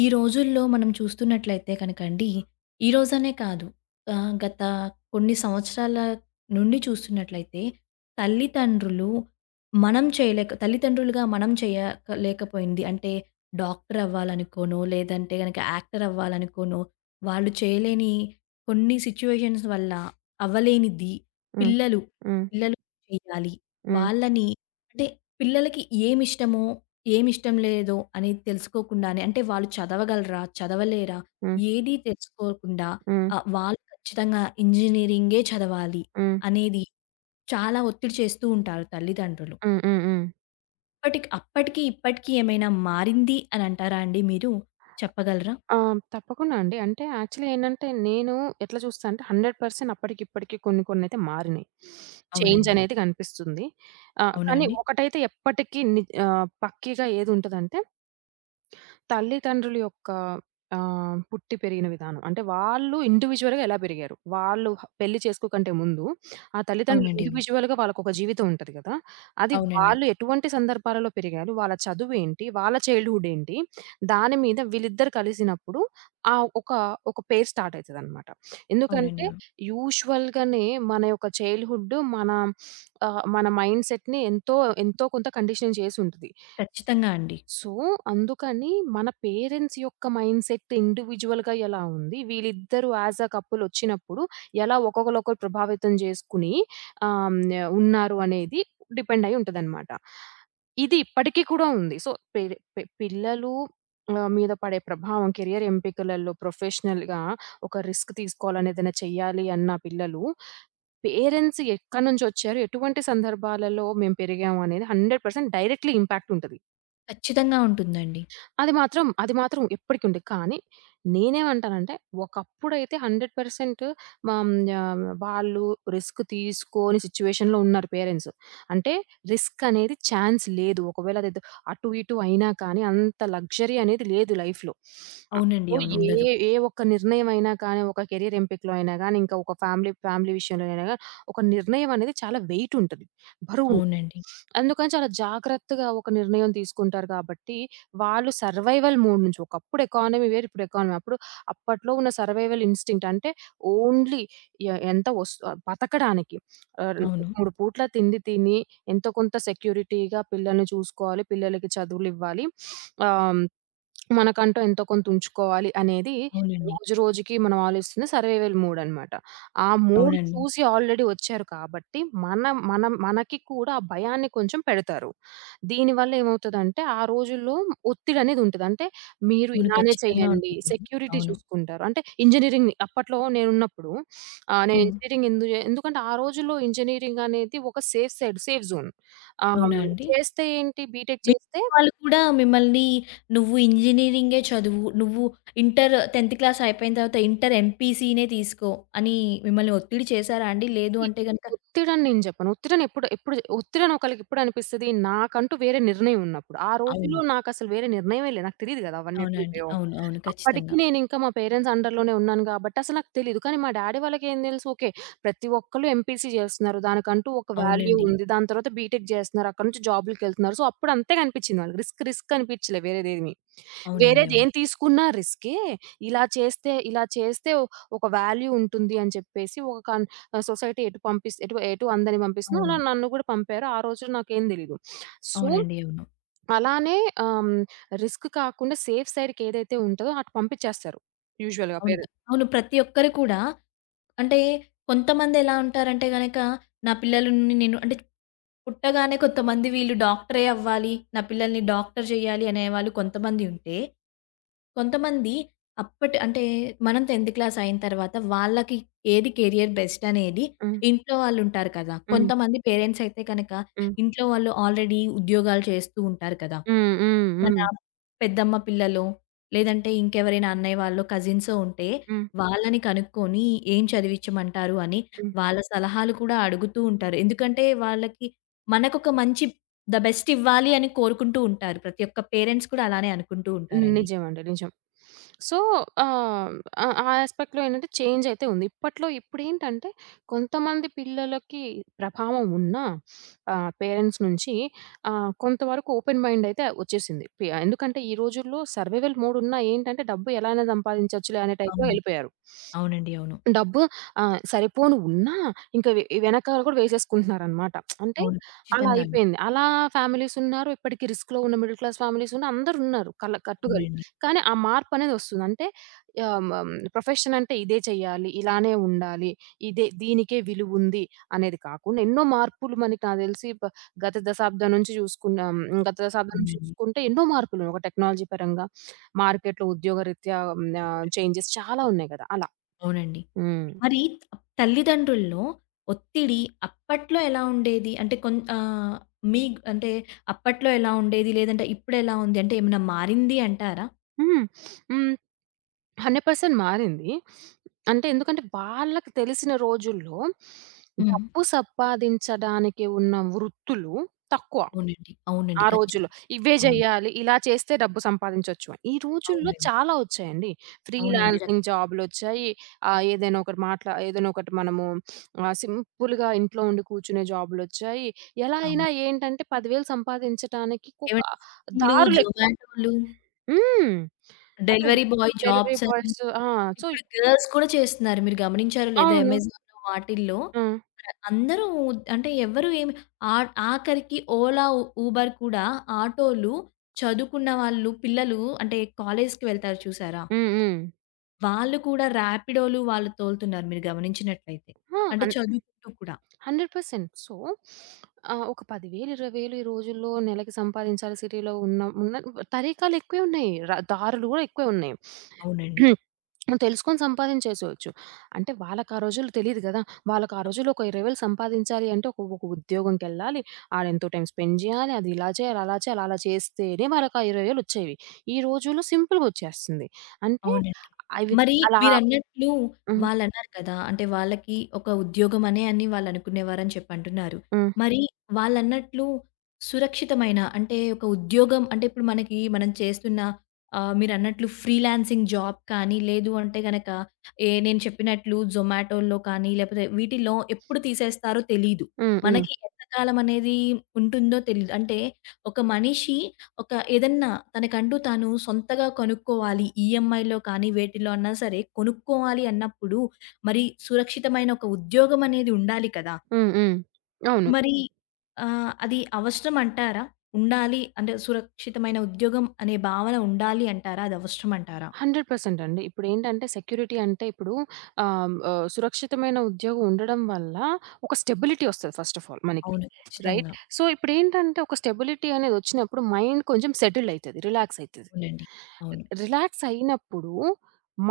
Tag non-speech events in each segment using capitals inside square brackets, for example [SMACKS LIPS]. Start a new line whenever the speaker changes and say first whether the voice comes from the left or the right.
left: ఈ రోజుల్లో మనం చూస్తున్నట్లయితే కనుక అండి, ఈరోజనే కాదు, ఆహ్, గత కొన్ని సంవత్సరాల నుండి చూస్తున్నట్లయితే, తల్లిదండ్రులు మనం చేయలేక తల్లితండులుగా మనం చేయలేకపోయింది, అంటే డాక్టరు అవ్వాలనుకోనో, లేదంటే యాక్టర్ అవ్వాలనుకోనో, వాళ్ళు చేయలేని కొన్ని సిట్యుయేషన్స్ వల్ల అవ్వలేనిది
right: హ్మ్.
left: పిల్లలు
right: హ్మ్.
left: [UNINTELLIGIBLE] చేయాలి.
right: హ్మ్.
left: వాళ్లని, అంటే పిల్లలకి ఏమిష్టమో, ఏమిష్టం లేదో అనేది తెలుసుకోకుండానే, అంటే వాళ్ళు చదవగలరా? చదవలేరా?
right: హ్మ్.
left: ఏదీ తెలుసుకోకుండా,
right: హ్మ్.
left: ఆహ్, వాళ్ళు ఖచ్చితంగా ఇంజినీరింగే చదవాలి!
right: హ్మ్.
left: అనేది చాలా ఒత్తిడి చేస్తూ ఉంటారు తల్లిదండ్రులు.
right: హ్మ్. హ్మ్. హ్మ్.
left: ఇప్పటికి అప్పటికి ఇప్పటికి ఏమైనా మారింది అనంటారా అండి మీరు? చెప్పగలరా?
right: ఆ! తప్పకుండా అండి. అంటే యాక్చువల్లీ ఏంటంటే నేను ఎట్లా చూస్తా అంటే 100% అప్పటికి ఇప్పటికి కొన్ని కొన్నయితే మారినాయి. [SNIFFS] చేంజ్
left: అవునండి.
right: అనేది కనిపిస్తుంది. ఆహ్,
left: అవునా
right: కానీ
left: అండి?
right: ఒకటైతే ఎప్పటికీ ని పక్కీగా ఏదుంటదంటే తల్లిదండ్రుల యొక్క ఆహ్, పుట్టి పెరిగిన విధానం. అంటే వాళ్ళు ఇండివిడ్యువల్‌గా ఎలా పెరిగారు? వాళ్ళు పెళ్లి చేసుకోకంటే ముందు ఆ తల్లిదండ్రులు
left: అవునండి. అవును.
right: ఇండివిడ్యువల్‌గా వాళ్ళకొక జీవితం ఉంటది గదా! అది
left: అవునండి.
right: వాళ్ళు ఎటువంటి సందర్భాలలో పెరిగారు? వాళ్ళ చదువేంటి? వాళ్ళ చైల్డ్‌హుడ్ ఏంటి? దాని మీద వీళ్ళిద్దరూ కలిసినప్పుడు ఆహ్, ఒక ఒక పెయిర్ స్టార్ట్ అయితదన్నమాట. [SNIFFS]
left: అవునండి.
right: ఎందుకంటే
left: అవును.
right: యూజువల్‌గానే మన యొక్క చైల్డ్‌హుడ్డు మన [SNIFFS] ఆహ్, మన మైండ్‌సెట్‌ని ఎంతో ఎంతో కొంత కండిషన్ చేసి ఉంటది.
left: ఖచ్చితంగా అండి.
right: సో, అందుకని మన పేరెంట్స్ యొక్క మైండ్‌సెట్ ఇండివిడ్యువల్‌గా ఎలా ఉంది? వీళ్ళిద్దరూ యాస్ ఎ కపుల్ వచ్చినప్పుడు ఎలా ఒక్కొక్కళ్ళు ఒకరు ప్రభావితం చేసుకొని ఆహ్, హ్మ్, ఉన్నారు అనేది డిపెండ్ అయ్యి ఉంటదన్నమాట. ఇది ఇప్పటికి కూడా ఉంది. సో, పేరే పిల్లలు ఆహ్, మీద పడే ప్రభావం, కెరియర్ ఎంపికలలో, ప్రొఫెషనల్‌గా ఒక రిస్క్ తీసుకోవాలని, ఏదైనా చేయ్యాలి అన్న పిల్లలు, పేరెంట్స్ ఎక్కడి నుంచి వచ్చారు? ఎటువంటి సందర్భాలలో మేము పెరిగామనేది 100% డైరెక్ట్‌లీ ఇంపాక్ట్ ఉంటది.
left: ఖచ్చితంగా ఉంటుందండి.
right: అది మాత్రం, అది మాత్రం ఇప్పటికీ ఉంది. కానీ నేనేమంటానంటే, ఒకప్పుడైతే 100% హ్మ్, ఆహ్, వాళ్ళు రిస్క్ తీసుకొని సిట్యుయేషన్‌లో ఉన్నారు పేరెంట్సు. అంటే రిస్క్ అనేది ఛాన్స్ లేదు. ఒకవేళ అదేదో అటు ఇటు అయినా కానీ అంత లగ్జరీ అనేది లేదు లైఫ్‌లో. [SNIFFS]
left: అవునండి.
right: సో,
left: అవును.
right: ఏ
left: ఉండదు.
right: ఏ ఒక్క నిర్ణయం అయినా కానీ, ఒక కెరియర్ ఎంపికలో అయినా గానీ, ఇంకా ఒక ఫ్యామిలీ, ఫ్యామిలీ విషయంలో అయినా గానీ ఒక నిర్ణయం అనేది చాలా వెయిట్ ఉంటది, బరువు.
left: అవునండి.
right: [SNIFFS] అందుకని చాలా జాగ్రత్తగా ఒక నిర్ణయం తీసుకుంటారు కాబట్టి, వాళ్ళు సర్వైవల్ మోడ్ నుంచి ఒకప్పుడు ఎకానమీ వేరు. ఇప్పుడు ఎకానమీ వేరు. అప్పుడు అప్పట్లో ఉన్న సర్వైవల్ ఇన్‌స్టింక్ట్ అంటే ఓన్లీ ఆహ్, ఎంత వస్తు బతకడానికి. అది.
left: అవును.
right: 3 పూట్ల తిండి తిని ఎంతో కొంత సెక్యూరిటీగా పిల్లల్ని చూసుకోవాలి. పిల్లలకి చదువులివ్వాలి. [SNIFFS] ఆహ్, మనకంటూ ఎంతో కొంత ఉంచుకోవాలి అనేది
left: అవునండి.
right: రోజు రోజుకి మనం ఆలోచిస్తున్న సర్వైవల్ మోడ్ అన్నమాట. ఆ మోడ్
left: అవునండి.
right: చూసి ఆల్రెడీ వచ్చారు కాబట్టి మనం మనం మనకి కూడా ఆ భయాన్ని కొంచెం పెడతారు. దీని వల్ల ఏమవుతదంటే, ఆ రోజుల్లో ఒత్తిడి అనేది ఉంటది. అంటే మీరు
left: అవును.
right: ఇలానే
left: ఖచ్చితంగా
right: చేయండి.
left: ఉంటుంది.
right: సెక్యూరిటీ
left: అవును.
right: చూసుకుంటారు. అంటే ఇంజినీరింగ్‌ని అప్పట్లో నేనున్నప్పుడు, [SNIFFS] ఆహ్, నేను
left: హ్మ్.
right: ఇంజినీరింగ్ ఎందు చే ఎందుకంటే ఆ రోజుల్లో ఇంజినీరింగ్ అనేది ఒక సేఫ్ సైడ్, సేఫ్ జోన్ ఆహ్,
left: అవునా అండి?
right: చేస్తే ఏంటి, బీటెక్ చేస్తే
left: మిగితా వాళ్ళు కూడా మిమ్మల్ని, "నువ్వు ఇంజినీరింగే చదువు నువ్వు ఇంటరు, 10థ్ క్లాస్ అయిపోయిన తర్వాత ఇంటర్ ఎంపీసీ‌నే తీసుకో" అని మిమ్మల్ని ఒత్తిడి చేసారా అండి? లేదు
right: సీ
left: అంటే గనక
right: ఒత్తిడి అని నేను చెప్పను. ఒత్తిడిని ఎప్పుడు ఎప్పడు ఒత్తిడి అని ఒకళ్ళకెప్పుడనిపిస్తది? నాకంటూ వేరే నిర్ణయం ఉన్నప్పుడు. ఆ రోజుల్లో
left: అవును.
right: నాకసలు వేరే నిర్ణయమే లేదు. నాకు తెలియదు గదా! అవన్నీ ఎట్లా
left: అవునండి.
right: ఉన్నాయో.
left: అవును. అవును.
right: అప్పటికి
left: ఖచ్చితంగా.
right: నేను ఇంకా మా పేరెంట్స్ అండర్‌లోనే ఉన్నాను గాబట్టి అసలు నాకు తెలీదు. కానీ మా డ్యాడీ వాళ్ళకేం తెలుసు, ఓకే. ప్రతి ఒక్కళ్ళు ఎంపీసీ చేస్తున్నారు. దానికంటూ ఒక వాల్యూ
left: అవునండి.
right: ఉంది. దాని తర్వాత బీటెక్ చేస్తున్నారు. అక్కడి నుంచి జాబ్స్‌కి వెళ్తున్నారు. సో అప్పుడు అంతే కనిపించింది వాళ్ళకి. రిస్క్, రిస్క్ అనిపించలేదు వేరేది ఏమి.
left: అవునండి. అవును.
right: వేరేదేం తీసుకున్నా రిస్కే. ఇలా చేస్తే, ఇలా చేస్తే ఒక వాల్యూ ఉంటుంది అని చెప్పేసి ఒక సొసైటీ ఎటు పంపిస్తే ఇటు ఇటు అందరినీ పంపిస్తుందో అలా
left: అవును.
right: నన్ను కూడా పంపారు. ఆ రోజుల్లో నాకేం తెలీదు. [SNIFFS] సో,
left: అవునండి. అవును.
right: అలానే ఆహ్, హ్మ్, రిస్క్ కాకుండా సేఫ్ సైడ్‌కి ఏదైతే ఉంటదో అటు పంపించేస్తారు యూజువల్‌గా
left: అవునుగా
right: పేరెంట్స్.
left: అవును. ప్రతి ఒక్కరు కూడా అంటే కొంతమందెలా ఉంటారంటే గనక నా పిల్లల్ని నేను అంటే పుట్టగానే కొంతమంది వీళ్ళు డాక్టరే అవ్వాలి. నా పిల్లల్ని డాక్టరు జెయ్యాలి అనేవాళ్ళు కొంతమంది ఉంటే, కొంతమంది అప్పటి అంటే మనం 10థ్ క్లాస్ అయిన తరువాత వాళ్ళకి ఏది కేరియర్ బెస్ట్ అనేది
right: హ్మ్.
left: ఇంట్లో వాళ్ళు ఉంటారు కదా!
right: హ్మ్.
left: కొంతమంది పేరెంట్స్ అయితే కనక
right: హ్మ్.
left: ఇంట్లో వాళ్ళు ఆల్రెడీ ఉద్యోగాలు చేస్తూ ఉంటారు కదా!
right: హ్మ్. హ్మ్.
left: మన
right: హ్మ్.
left: పెద్దమ్మ పిల్లలో లేదంటే ఇంకెవరైనా అన్నయ్య వాళ్లో, కజిన్సో ఉంటే
right: హ్మ్.
left: వాళ్ళని కనుక్కొని ఏం చదివించమంటారు అని
right: హ్మ్.
left: వాళ్ళ సలహాలు కూడా అడుగుతూ ఉంటారు. ఎందుకంటే వాళ్ళకి మనకొక మంచి ధ బెస్ట్ ఇవ్వాలి అని కోరుకుంటూ ఉంటారు. ప్రతొక్క పేరెంట్స్ కూడా అలానే అనుకుంటూ
right: హ్మ్.
left: ఉంటారండి.
right: నిజం అండి నిజం. [SNIFFS] సో, ఆహ్, ఆ యాస్పెక్ట్‌లో ఏంటంటే చేంజ్ అయితే ఉంది. ఇప్పట్లో ఇప్పుడేంటంటే, కొంతమంది పిల్లలకి ప్రభావం ఉన్నా [SNIFFS] ఆహ్, పేరెంట్స్ నుంచి ఆహ్, కొంత వరకు ఓపెన్ మైండ్ అయితే వచ్చేసింది. పీఆ ఎందుకంటే, ఈ రోజుల్లో సర్వైవల్ మోడ్ ఉన్నా ఏంటంటే, డబ్బు ఎలా సంపాదించచ్చు అనే టైప్‌లో
left: అవును.
right: వెళ్లిపోయారు. [SNIFFS]
left: అవునండి. అవును.
right: డబ్బు ఆహ్, సరిపోను ఉన్నా ఇంకా వెనకాల కూడా వేసేసుకుంటున్నారన్నమాట. [SMACKS LIPS] అంటే
left: అవును.
right: అలా
left: ఖచ్చితంగా అండి.
right: అయిపోయింది. అలా ఫ్యామిలీస్ ఉన్నారు. ఇప్పటికీ రిస్క్‌లో ఉన్న మిడిల్ క్లాస్ ఫ్యామిలీస్ ఉన్నారు. అందరూ ఉన్నారు. కల కట్టుగా
left: అవునండి.
right: కానీ ఆ మార్పనేది వస్తుంది. అంటే ఆహ్, ఆహ్, హ్మ్, ప్రొఫెషన్ అంటే ఇదే చేయాలి, ఇలానే ఉండాలి, ఇదే దీనికే విలువుంది అనేది కాకుండా ఎన్నో మార్పులు మనకి, నాకు తెలిసి గత దశాబ్దం నుంచి చూసుకున్నాం. గత శతాబ్దం నుంచి చూసుకున్నా
left: అవునండి.
right: చూసుకుంటే ఎన్నో మార్పులున్నాయి. టెక్నాలజీ పరంగా, [SNIFFS] మార్కెట్‌లో ఉద్యోగరీత్యా ఆహ్, చేంజెస్ చాలా ఉన్నాయి గదా! అలా.
left: అవునండి.
right: హ్మ్.
left: మరి తల్లిదండ్రుల్లో ఒత్తిడి అప్పట్లో ఎలా ఉండేది? అంటే కొం ఆహ్, మీ అంటే అప్పట్లో ఎలా ఉండేది? లేదంటే ఇప్పుడెలా ఉంది అంటే ఏమైనా మారింది అంటారా?
right: హ్మ్. [SNIFFS] హ్మ్. 100% మారింది. [SNIFFS] అంటే ఎందుకంటే, వాళ్ళకి తెలిసిన రోజుల్లో, [SNIFFS]
left: హ్మ్.
right: డబ్బు సంపాదించడానికి ఉన్న వృత్తులు తక్కువ.
left: అవునండి. అవునండి.
right: ఆ రోజుల్లో
left: ఖచ్చితంగా.
right: ఇవే
left: అవును.
right: చేయాలి. ఇలా చేస్తే డబ్బు సంపాదించొచ్చు అని. ఈ రోజుల్లో
left: అవునండి.
right: చాలా వచ్చాయండి.
left: అవునండి. ర
right: ఫ్రీలాన్సింగు జాబులొచ్చాయి. ఆహ్, ఏదైనా ఒకరు మా ఒకటి, మనము ఆహ్, [SNIFFS] సింపుల్‌గా ఇంట్లో ఉండి కూర్చునే జాబులొచ్చాయి. ఎలా
left: అవును.
right: అయినా ఏంటంటే, 10,000 సంపాదించటానికి ఒక
left: ఏవండి స్విగ్గిలు
right: దారులెక్కువ.
left: జొమాటోలు
right: హ్మ్. అదే
left: డెలివరీ బాయ్
right: డెలివరీ
left: జాబ్స్ అని.
right: బాయ్సు ఆ! సో
left: ఇప్పుడు గర్ల్స్ కూడా చేస్తున్నారు. మీరు గమనించారో లేదో
right: అవును.
left: అమెజాన్‌లో వాటిల్లో
right: హ్మ్.
left: ఆ! అందరూ అంటే ఎవరు ఏమి ఆ ఆఖరికి ఓలా, ఉబెర్ కూడా ఆటో‌లు, చదువుకున్న వాళ్ళు పిల్లలు అంటే కాలేజుకి వెళ్తారు చూసారా?
right: హ్మ్. హ్మ్.
left: వాళ్ళు కూడా రాపిడో‌లు వాళ్ళు తోలుతున్నారు మీరు గమనించినట్టయితే
right: ఆ!
left: అంటే
right: అన్
left: చదువుకుంటూ కూడా.
right: 100% సో [SNIFFS] ఆహ్, ఒక 10,000 20,000 ఈ రోజుల్లో నెలకి సంపాదించాలి. సిటీ‌లో ఉన్న ఉన్న తరీకాలెక్కువే ఉన్నాయి. ర దారులు కూడా ఎక్కువే ఉన్నాయి.
left: అవునండి.
right: [SNIFFS] [CLEARS THROAT] తెలుసుకొని సంపాదించేసేవచ్చు. అంటే వాళ్ళకా రోజుల్లో తెలీదు గదా! వాళ్ళకా రోజుల్లో ఒక 20,000 సంపాదించాలి అంటే ఒక ఒక ఉద్యోగం‌కెళ్ళాలి. ఆడెంతో టైమ్ స్పెండ్ జేయాలి. అదిలా చేయాలి, అలా చేయాలి, అలా చేస్తేనే వాళ్ళకి ఆ ఇరవై వేలొచ్చేవి. ఈ రోజుల్లో సింపులగొచ్చేస్తంది. అంటే
left: అవునండి.
right: అవి త్
left: మరి
right: అలా
left: మీరన్నట్లు
right: హ్మ్.
left: వాళ్ళన్నారు కదా! అంటే వాళ్ళకి ఒక ఉద్యోగమనే అని వాళ్ళనుకునేవారని చెప్పంటున్నారు.
right: హ్మ్.
left: మరి వాళ్ళన్నట్లు సురక్షితమైన అంటే ఒక ఉద్యోగం అంటే ఇప్పుడు మనకి మనం చేస్తున్న ఆహ్, మీరన్నట్లు ఫ్రీలాన్సింగ్ జాబ్ కానీ లేదు అంటే గనక ఏ నేను చెప్పినట్లు జొమాటోల్లో కానీ లేపోతే వీటిల్లో ఎప్పుడు తీసేస్తారో తెలీదు.
right: హ్మ్. హ్మ్.
left: మనకి ఎంత కాలమనేదీ ఉంటుందో తెలీదు. అంటే ఒక మనిషి ఒక ఏదన్నా తనకంటూ తాను సొంతగా కొనుక్కోవాలి ఈఎంఐ‌లో కానీ వేటిలో అన్న సరే కొనుక్కోవాలి అన్నప్పుడు మరి సురక్షితమైన ఒక ఉద్యోగమనేది ఉండాలి కదా!
right: హ్మ్. హ్మ్. అవును.
left: మరి ఆహ్, అది అవసరమంటారా? ఉండాలి అంటే సురక్షితమైన ఉద్యోగం అనే భావన ఉండాలి అంటారా? అదవసరమంటారా?
right: 100% అండి. ఇప్పుడేంటంటే సెక్యూరిటీ అంటే ఇప్పుడు ఆహ్, హ్మ్, ఆహ్, సురక్షితమైన ఉద్యోగం ఉండడం వల్ల ఒక స్టెబిలిటీ ఒస్తది ఫస్ట్ ఆఫ్ ఆల్ మనకి.
left: అవును.
right: రైట్?
left: ఖచ్చితంగా.
right: సో ఇప్పుడేంటంటే ఒక స్టెబిలిటీ అనేదొచ్చినప్పుడు మైండ్ కొంచెం సెటిల్డయితది, రిలాక్సయితది.
left: అవునండి. అవును.
right: రిలాక్సయినప్పుడు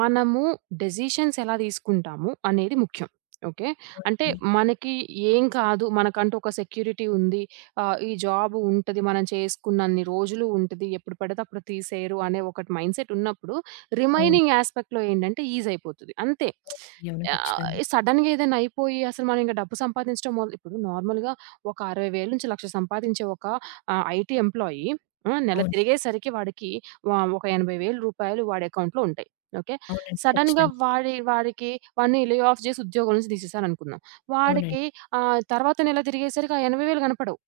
right: మనము డెసిషన్స్ ఎలా తీసుకుంటాము అనేది ముఖ్యం. ఓకే. అంటే
left: అవునండి.
right: మనకి ఏం కాదు. మనకంటూ ఒక సెక్యూరిటీ ఉంది. ఆహ్, ఈ జాబు ఉంటది. మనం చేసుకున్నన్ని రోజులు ఉంటది. ఎప్పుడు పడితే అప్పుడు తీసేయరు అనే ఒకటి మైండ్‌సెటున్నప్పుడు
left: అవును.
right: రిమైనింగ్ యాస్పెక్ట్‌లో ఏంటంటే ఈజయిపోతది అంతే. [SMACKS LIPS]
left: అవునండి. అవును.
right: ఆహ్,
left: ఖచ్చితంగా.
right: ఎ సడెన్‌గేదన్నయిపోయి, అసలు మనం ఇంక డబ్బు సంపాదించడం మొల్ ఇప్పుడు నార్మల్‌గా ఒక 60,000 నుంచి 1,00,000 సంపాదించే ఒక ఆహ్, ఐటీ ఎంప్లాయీ, ఆ! నెల
left: అవును.
right: తిరిగేసరికి వాడికి వ ఒక రూ. 80,000 వాడెకౌంట్‌లో ఉంటాయి. ఓకే.
left: అవునండి.
right: సడన్‌గా
left: ఖచ్చితంగా.
right: వాడి వాడికి వాడిని లే ఆఫ్ జేసి ఉద్యోగంలో నుంచి దీసేసారనుకుందాం.
left: అవునండి.
right: వాడికి ఆహ్, తర్వాత నెల తిరిగేసరికి ఆ రూ. 80,000 గనపడవు.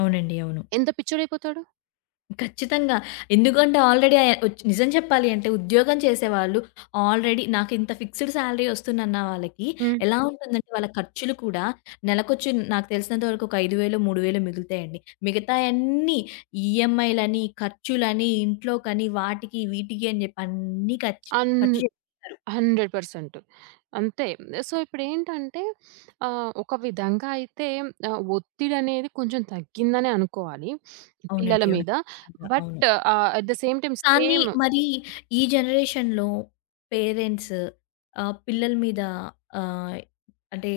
left: అవునండి. అవును.
right: ఎంత పిచ్చోడయిపోతాడు?
left: ఖచ్చితంగా. ఎందుకంటే ఆల్రెడీ ఆహ్, ఒచ్ నిజం చెప్పాలి అంటే ఉద్యోగం చేసేవాళ్ళు ఆల్రెడీ నాకింత ఫిక్స్‌డ్ సాలరీ వస్తుందన్న వాళ్ళకి
right: హ్మ్.
left: ఎలా ఉంటుందంటే, వాళ్ళ ఖర్చులు కూడా నెలకొచ్చి నాకు తెలిసినంత వరకు ఒక ఐదు వేలో, మూడు వేలో మిగులుతాయండి. మిగతావన్నీ ఈఎంఐలని, ఖర్చులని, ఇంట్లోకని, వాటికి వీటికి అని చెప్పి అన్నీ ఖర్చ్
right: ఆన్
left: ఖర్చు చేసేస్తారు.
right: 100% అంతే. సో, ఇప్పుడేంటంటే ఆహ్, ఒక విధంగా అయితే ఆహ్, ఒత్తిడి అనేది కొంచెం తగ్గిందనే అనుకోవాలి [SNIFFS] పిల్లల
left: అవునండి. అవును.
right: మీద.
left: ఖచ్చితంగా! అవును.
right: But uh, at the same time
left: కానీ
right: సేమ్
left: మరి ఈ జనరేషన్‌లో పేరెంట్స్ ఆహ్, పిల్లల మీద ఆహ్, అంటే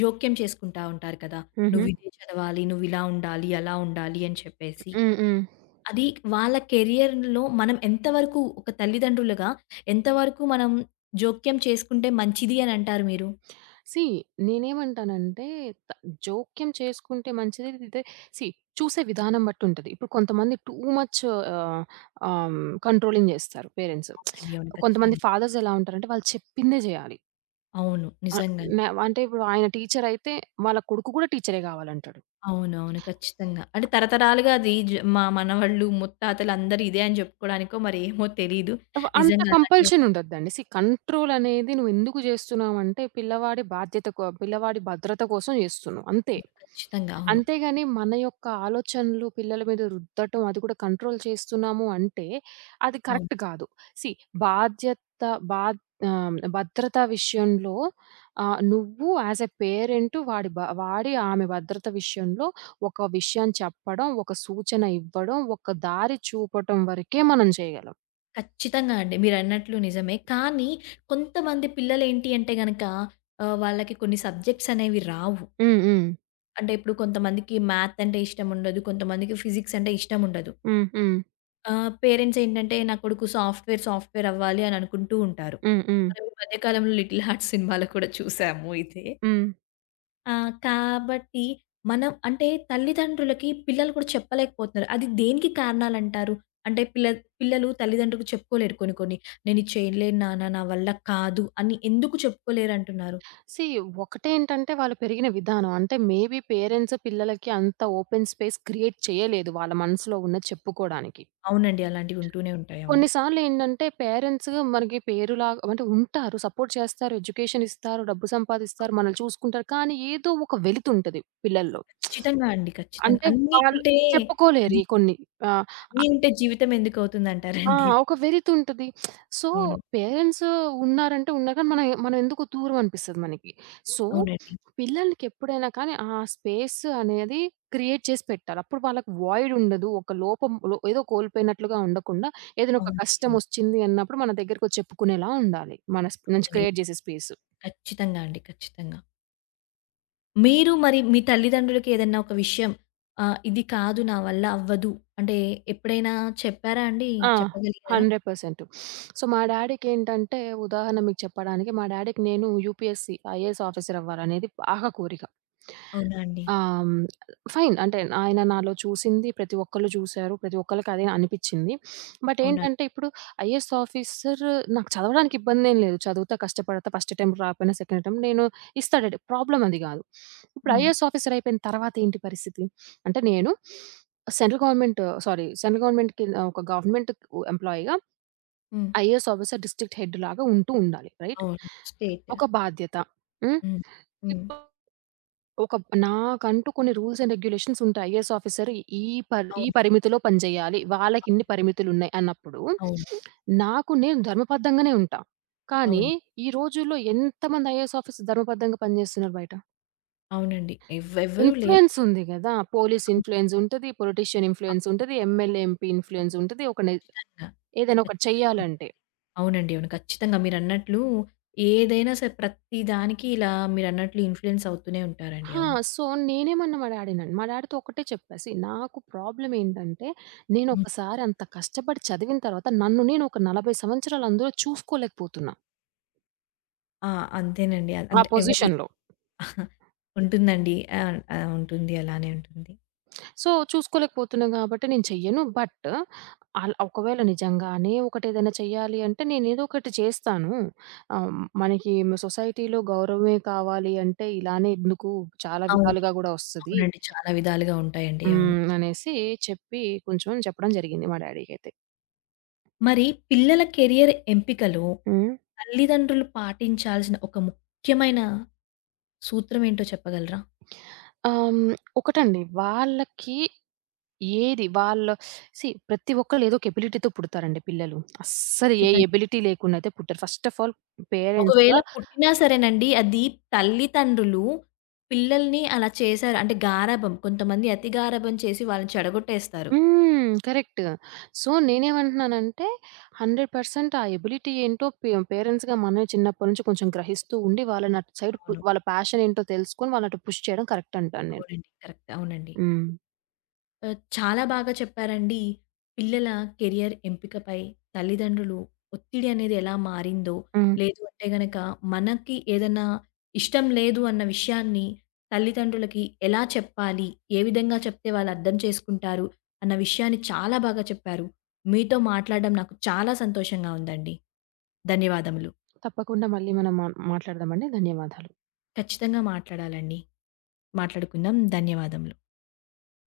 left: జోక్యం చేసుకుంటా ఉంటారు కదా! "నువ్వు
right: హుహు.
left: ఇదే చదవాలి, నువ్వు ఇలా ఉండాలి, అలా ఉండాలి" అని చెప్పేసి.
right: హ్మ్. హ్మ్.
left: అది వాళ్ళ కెరియర్‌లో మనం ఎంత వరకు ఒక తల్లిదండ్రులుగా, ఎంత వరకు మనం జోక్యం చేసుకుంటే మంచిది అనంటారు మీరు.
right: [SMACKS LIPS] సీ నేనేమంటానంటే త జోక్యం చేసుకుంటే మంచిది ఇంతే. సీ చూసే విధానం బట్టి ఉంటది. ఇప్పుడు కొంతమంది టూ మచ్ ఆహ్, ఆహ్, హ్మ్, కంట్రోలింగ్ చేస్తారు పేరెంట్స్.
left: అవునండి. అవును.
right: [SMACKS LIPS] కొంతమంది
left: ఖచ్చితంగా.
right: ఫాదర్స్ ఎలా ఉంటారంటే వాళ్ళు చెప్పిందే చేయాలి.
left: అవును.
right: ఆహ్,
left: నిజంగానే.
right: మ్యా అంటే ఇప్పుడు ఆయన టీచరయితే వాళ్ళ కొడుకు కూడా టీచరే కావాలంటడు.
left: అవునవును. ఖచ్చితంగా. అంటే తరతరాలుగా అది జ మా మనవళ్ళు, ముత్తాతలు అందరూ ఇదే అని జె‌ప్పుకోడానికో [GIGGLES] మరేమో తెలీదు.
right: ఉ అంత
left: నిజంగా అలాగే
right: కంపల్షన్ ఉండొద్దండి. సీ కంట్రోల్ అనేది నువ్వెందుకు చేస్తున్నావంటే పిల్లవాడి బాధ్యత కో పిల్లవాడి భద్రత కోసం చేస్తున్నావు అంతే.
left: అవును. ఖచ్చితంగా. అవును.
right: అంతేగాని మన యొక్క ఆలోచనలు పిల్లల మీద రుద్దటం, అది కూడా కంట్రోల్ చేస్తున్నాము అంటే అది
left: అవును.
right: కరెక్ట్ కాదు. సీ బాధ్యత, బా ఆహ్, భద్రత విషయంలో ఆహ్, నువ్వు యాస్ ఎ పేరెంటు వాడి బా వాడి ఆమె భద్రత విషయంలో ఒక విషయం చెప్పడం, ఒక సూచన ఇవ్వడం, ఒక దారి చూపటం వరకే మనం చేయగలం.
left: ఖచ్చితంగా అండి. మీరన్నట్లు నిజమే. కానీ కొంతమంది పిల్లలేంటి అంటే గనక ఆహ్, వాళ్ళకి కొన్ని సబ్జెక్ట్స్ అనేవి రావు.
right: హ్మ్. హ్మ్.
left: అంటే ఇప్పుడు కొంతమందికి మ్యాథ్ అంటే ఇష్టం ఉండదు. కొంతమందికి ఫిజిక్స్ అంటే ఇష్టం ఉండదు.
right: హ్మ్. హ్మ్.
left: ఆహ్, పేరెంట్స్ ఏంటంటే, "నా కొడుకు సాఫ్ట్‌వేర్, సాఫ్ట్‌వేర్ అవ్వాలి" అని అనుకుంటూ ఉంటారు.
right: హ్మ్.హ్మ్.
left: ఈ మధ్య కాలంలో 'లిటిల్ హార్ట్స్' [CHUCKLES] సినిమాలో కూడా చూసాము ఇదే.
right: హ్మ్.
left: ఆ! కాబట్టి మనం అంటే తల్లిదండ్రులకి పిల్లలు కూడా చెప్పలేకపోతున్నారు. అది దేనికి కారణాలంటారు? అంటే పిల్లద్ పిల్లలు తల్లిదండ్రులకు చెప్పుకోలేరు. కొన్ని కొన్ని "నేను ఇది చేయలేను నాన్న, నా వల్ల కాదు" అని ఎందుకు చెప్పుకోలేరు అంటున్నారు?
right: సీ ఒకటేంటంటే వాళ్ళు పెరిగిన విధానం అంటే మేబి పేరెంట్స్, పిల్లలకి అంత ఓపెన్ స్పేస్ క్రియేట్ చేయలేదు. వాళ్ళ మనసులో ఉన్నది చెప్పుకోవడానికి.
left: అవునండి. అలాంటివి ఉంటూనే ఉంటాయి. అవును.
right: కొన్ని సార్లు ఏంటంటే పేరెంట్స్‌గా మనకి పేరు లాగా అంటే ఉంటారు. సపోర్ట్ చేస్తారు. ఎడ్యుకేషనిస్తారు. డబ్బు సంపాదిస్తారు,
left: అవును.
right: మనల్ని చూసుకుంటారు. కానీ ఏదో ఒక వెలుతుంటది పిల్లల్లో.
left: ఖచ్చితంగా అండి.
right: [SMACKS LIPS]
left: ఖచ్చితంగా
right: అంటే
left: అన్ని
right: వాళ్ళు
left: ఉంటే
right: చెప్పుకోలేరు.
left: అది
right: ఈ కొన్ని ఆహ్, అ
left: అన్నీ ఉంటే జీవితమెందుకు అవుతుంది
right: ఆ!
left: అంటారండి?
right: ఒక వెలితుంటది. [SMACKS LIPS] సో
left: అవును.
right: పేరెంట్స్ ఉన్నారంటే ఉన్నారు కానీ మనం మనవెందుకో దూరం అనిపిస్తుంది మనకి. సో
left: అవునండి.
right: పిల్లలకెప్పుడైనా కానీ ఆ స్పేస్ అనేది క్రియేట్ చేసి పెట్టాలి. అప్పుడు వాళ్ళకి వాయిడ్ ఉండదు. ఒక లోపం లో ఏదో కోల్పోయినట్లుగా ఉండకుండా ఏదైనా ఒక
left: అవునండి,
right: కష్టం
left: అవును.
right: ఒచ్చింది అన్నప్పుడు మన దగ్గరకొచ్చి చెప్పుకునేలా ఉండాలి. మన స్ప్ నుంచి
left: అవునండి.
right: క్రియేట్ జేసే స్పేస్.
left: కచ్చితంగా అండి ఖచ్చితంగా. మీరు, మరి మీ తల్లిదండ్రులకేదన్నా ఒక విషయం, ఆహ్, "ఇది కాదు నా వల్ల అవ్వదు" అంటే ఎప్పుడైనా చెప్పారా అండి?
right: ఆ!
left: చెప్పగలిగారా?
right: Hundred percent. [SNIFFS] సో మా డ్యాడీకేంటంటే ఉదాహరణ మీకు చెప్పడానికి మా డ్యాడీ‌కి నేను యూపీఎస్‌సీ, ఐఏఎస్ ఆఫీసరవ్వాలనేది బాగా కోరిక.
left: అవునా అండి?
right: ఆ! హ్మ్. ఫైన్ అంటే ఆయన నాలో చూసింది ప్రతి ఒక్కళ్ళు చూసారు. ప్రతి ఒక్కలికదే అనిపిచ్చింది. [SNIFFS] బట్
left: అవునా!
right: ఏంటంటే ఇప్పుడు ఐఏఎస్ ఆఫీసర్ నాకు చదవడానికి ఇబ్బందేం లేదు. చదువుతా, కష్టపడత ఫస్ట్ అటెంప్ట్ రాకపోయినా సెకండ్ అటెంప్ట్ నేను ఇస్తా డ్యాడీ ప్రాబ్లమ్ అది గాదు. [SNIFFS] ఇప్పుడు
left: హ్మ్.
right: ఐఏఎస్ ఆఫీసర్ అయిపోయిన తర్వాతేంటి పరిస్థితి? [SNIFFS] అంటే నేను [SNIFFS] సెంట్రల్ గవర్నమెంట్ సారీ సెంట్రల్ గవర్నమెంట్‌కి కింద, ఒక గవర్నమెంట్‌కు ఎంప్లాయ్‌గా
left: హ్మ్.
right: ఐఏఎస్ ఆఫీసర్ డిస్ట్రిక్ట్ హెడ్డులాగా ఉంటూ ఉండాలి. రైట్.
left: అవును. స్టేట్
right: ఒక బాధ్యత. హ్మ్?
left: హ్మ్. హ్మ్.
right: ఇపుడు ఒక నాకంటూ కొన్ని రూల్స్ అండ్ రెగ్యులేషన్స్ ఉంటాయి. ఐఏఎస్ ఆఫీసర్ ఈ పర్ ఈ
left: అవును.
right: పరిమితిలో పని జేయాలి. వాళ్ళకి
left: అవును.
right: ఇన్ని పరిమితులు ఉన్నాయి అన్నప్పుడు
left: అవును.
right: [SNIFFS] నాకు నేను ధర్మబద్ధంగానే ఉంటా. కానీ
left: అవును.
right: ఈ రోజుల్లో ఎంతమంది ఐఏఎస్ ఆఫీసర్స్ ధర్మబద్ధంగా పనిజేస్తున్నారు బయట?
left: అవునండి ఎవ్ ఎవ్వరు
right: ఇన్‌ఫ్లుయెన్స్
left: లేరండి అ
right: ఉంది గదా! పోలీసు
left: ఆహ్
right: ఇన్‌ఫ్లుయెన్సుంటది, పొలిటీషియన్
left: ఆహ్
right: ఇన్‌ఫ్లుయెన్సుంటది, ఎంఎల్ఏ, ఎంపీ ఇన్‌ఫ్లుయెన్సుంటది ఒకడిన్ని,
left: ఖచ్చితంగా.
right: ఏదైనా ఒకటి
left: ఖచ్చితంగా. అవునండి.
right: చెయ్యాలంటే.
left: అవునండి. అవును. ఖచ్చితంగా మీరన్నట్లు ఏదైనా సరే ప్రతిదానికి ఇలా మీరన్నట్లు ఇన్‌ఫ్లుయెన్స్ అవుతూనే ఉంటారండి.
right: ఆ!
left: అవును.
right: సో, నేనేమన్నా మా డ్యాడీనన్ మా డ్యాడీతో ఒక్కటే చెప్పా. సీ నాకు ప్రాబ్లమ్ ఏంటంటే,
left: హ్మ్.
right: నేనొకసారి అంత కష్టపడి చదివిన తరువాత నన్ను నేను ఒక 40 సంవత్సరాలు అందులో చూసుకోలేకపోతున్నా.
left: ఆ! అంతేనండి. అ
right: ఆ
left: అంటే ఎవరి
right: పొజిషన్‌లో
left: [CHUCKLES] ఉంటుందండి. అవును. ఆ! ఉంటుంది. అలానే ఉంటుంది.
right: [SMACKS LIPS] సో, చూసుకోలేకపోతున్నా గాబట్టి నేను చెయ్యను. బట్ అల్ ఒకవేళ నిజంగానే ఒకటేదైనా చెయ్యాలి అంటే, నేను ఏదో ఒకటి చేస్తాను. ఆహ్, మనకి సొసైటీ‌లో గౌరవమే కావాలి అంటే ఇలానే ఎందుకు చాలా
left: అవును.
right: విధాలుగా గూడా వస్తది.
left: అవునండి. చాలా విధాలుగా ఉంటాయండి. అవును.
right: హ్మ్. అనేసి చెప్పి, కొంచెం చెప్పడం జరిగింది మా డ్యాడీకైతే.
left: మరి పిల్లల కెరియర్ ఎంపికలో
right: హ్మ్.
left: తల్లిదండ్రులు పాటించాల్సిన ఒక ముఖ్యమైన సూత్రం ఏంటో చెప్పగలరా?
right: ఆహ్, హ్మ్. ఒకటండి. వాళ్ళకి ఏది వాళ్ళ సీ ప్రతి ఒక్కళ్ళు ఏదో ఒక ఎబిలిటీతో పుడతారండి పిల్లలు. అస్సలు ఏ
left: ఖచ్చితం
right: ఎబిలిటీ లేకుండా అయితే పుట్టరు. ఫస్ట్ ఆఫ్ ఆల్ పేరెంట్స్‌గా
left: ఒకవేళ పుట్టినా సరేనండి. అది తల్లితండ్రులు పిల్లల్ని అలా చేసారు. అంటే గారాబం కొంతమంది అతి గారాబం చేసి వాళ్ళని చెడగొట్టేస్తారు.
right: హ్మ్. కరెక్టు. సో, నేను ఏమంటున్నానంటే, 100% ఆ ఎబిలిటీ ఏంటో పే పేరెంట్స్‌గా మనమే చిన్నప్పడి నుంచి కొంచెం గ్రహిస్తూ ఉండి, వాళ్ళనటు సైడ్ పు
left: అవును.
right: వాళ్ళ ఫ్యాష‌న్ ఏంటో తెలుసుకొని, వాళ్ళనటు అటు పుష్ చేయడం కరెక్ట్ అంటాను నేను.
left: అవునండీ. కరెక్ట్ అవునండీ.
right: హ్మ్.
left: ఆహ్, చాలా బాగా చెప్పారండి. పిల్లల కెరియర్ ఎంపికపై తల్లిదండ్రులు ఒత్తిడి అనేది ఎలా మారిందో.
right: హ్మ్.
left: లేదు అంటే గనక మనకి ఏదన్నా ఇష్టం లేదు అన్న విషయాన్ని తల్లిదండ్రులకి ఎలా చెప్పాలి, ఏ విధంగా చెప్తే వాళ్ళర్థం చేసుకుంటారు. అన్న విషయాన్ని చాలా బాగా చెప్పారు. మీతో మాట్లాడడం నాకు చాలా సంతోషంగా ఉందండి. ధన్యవాదములు.
right: తప్పకుండా మళ్ళీ మనం మ మాట్లాడదాం అండి. ధన్యవాదాలు.
left: ఖచ్చితంగా మాట్లాడాలండి. మాట్లాడుకుందాం. ధన్యవాదములు.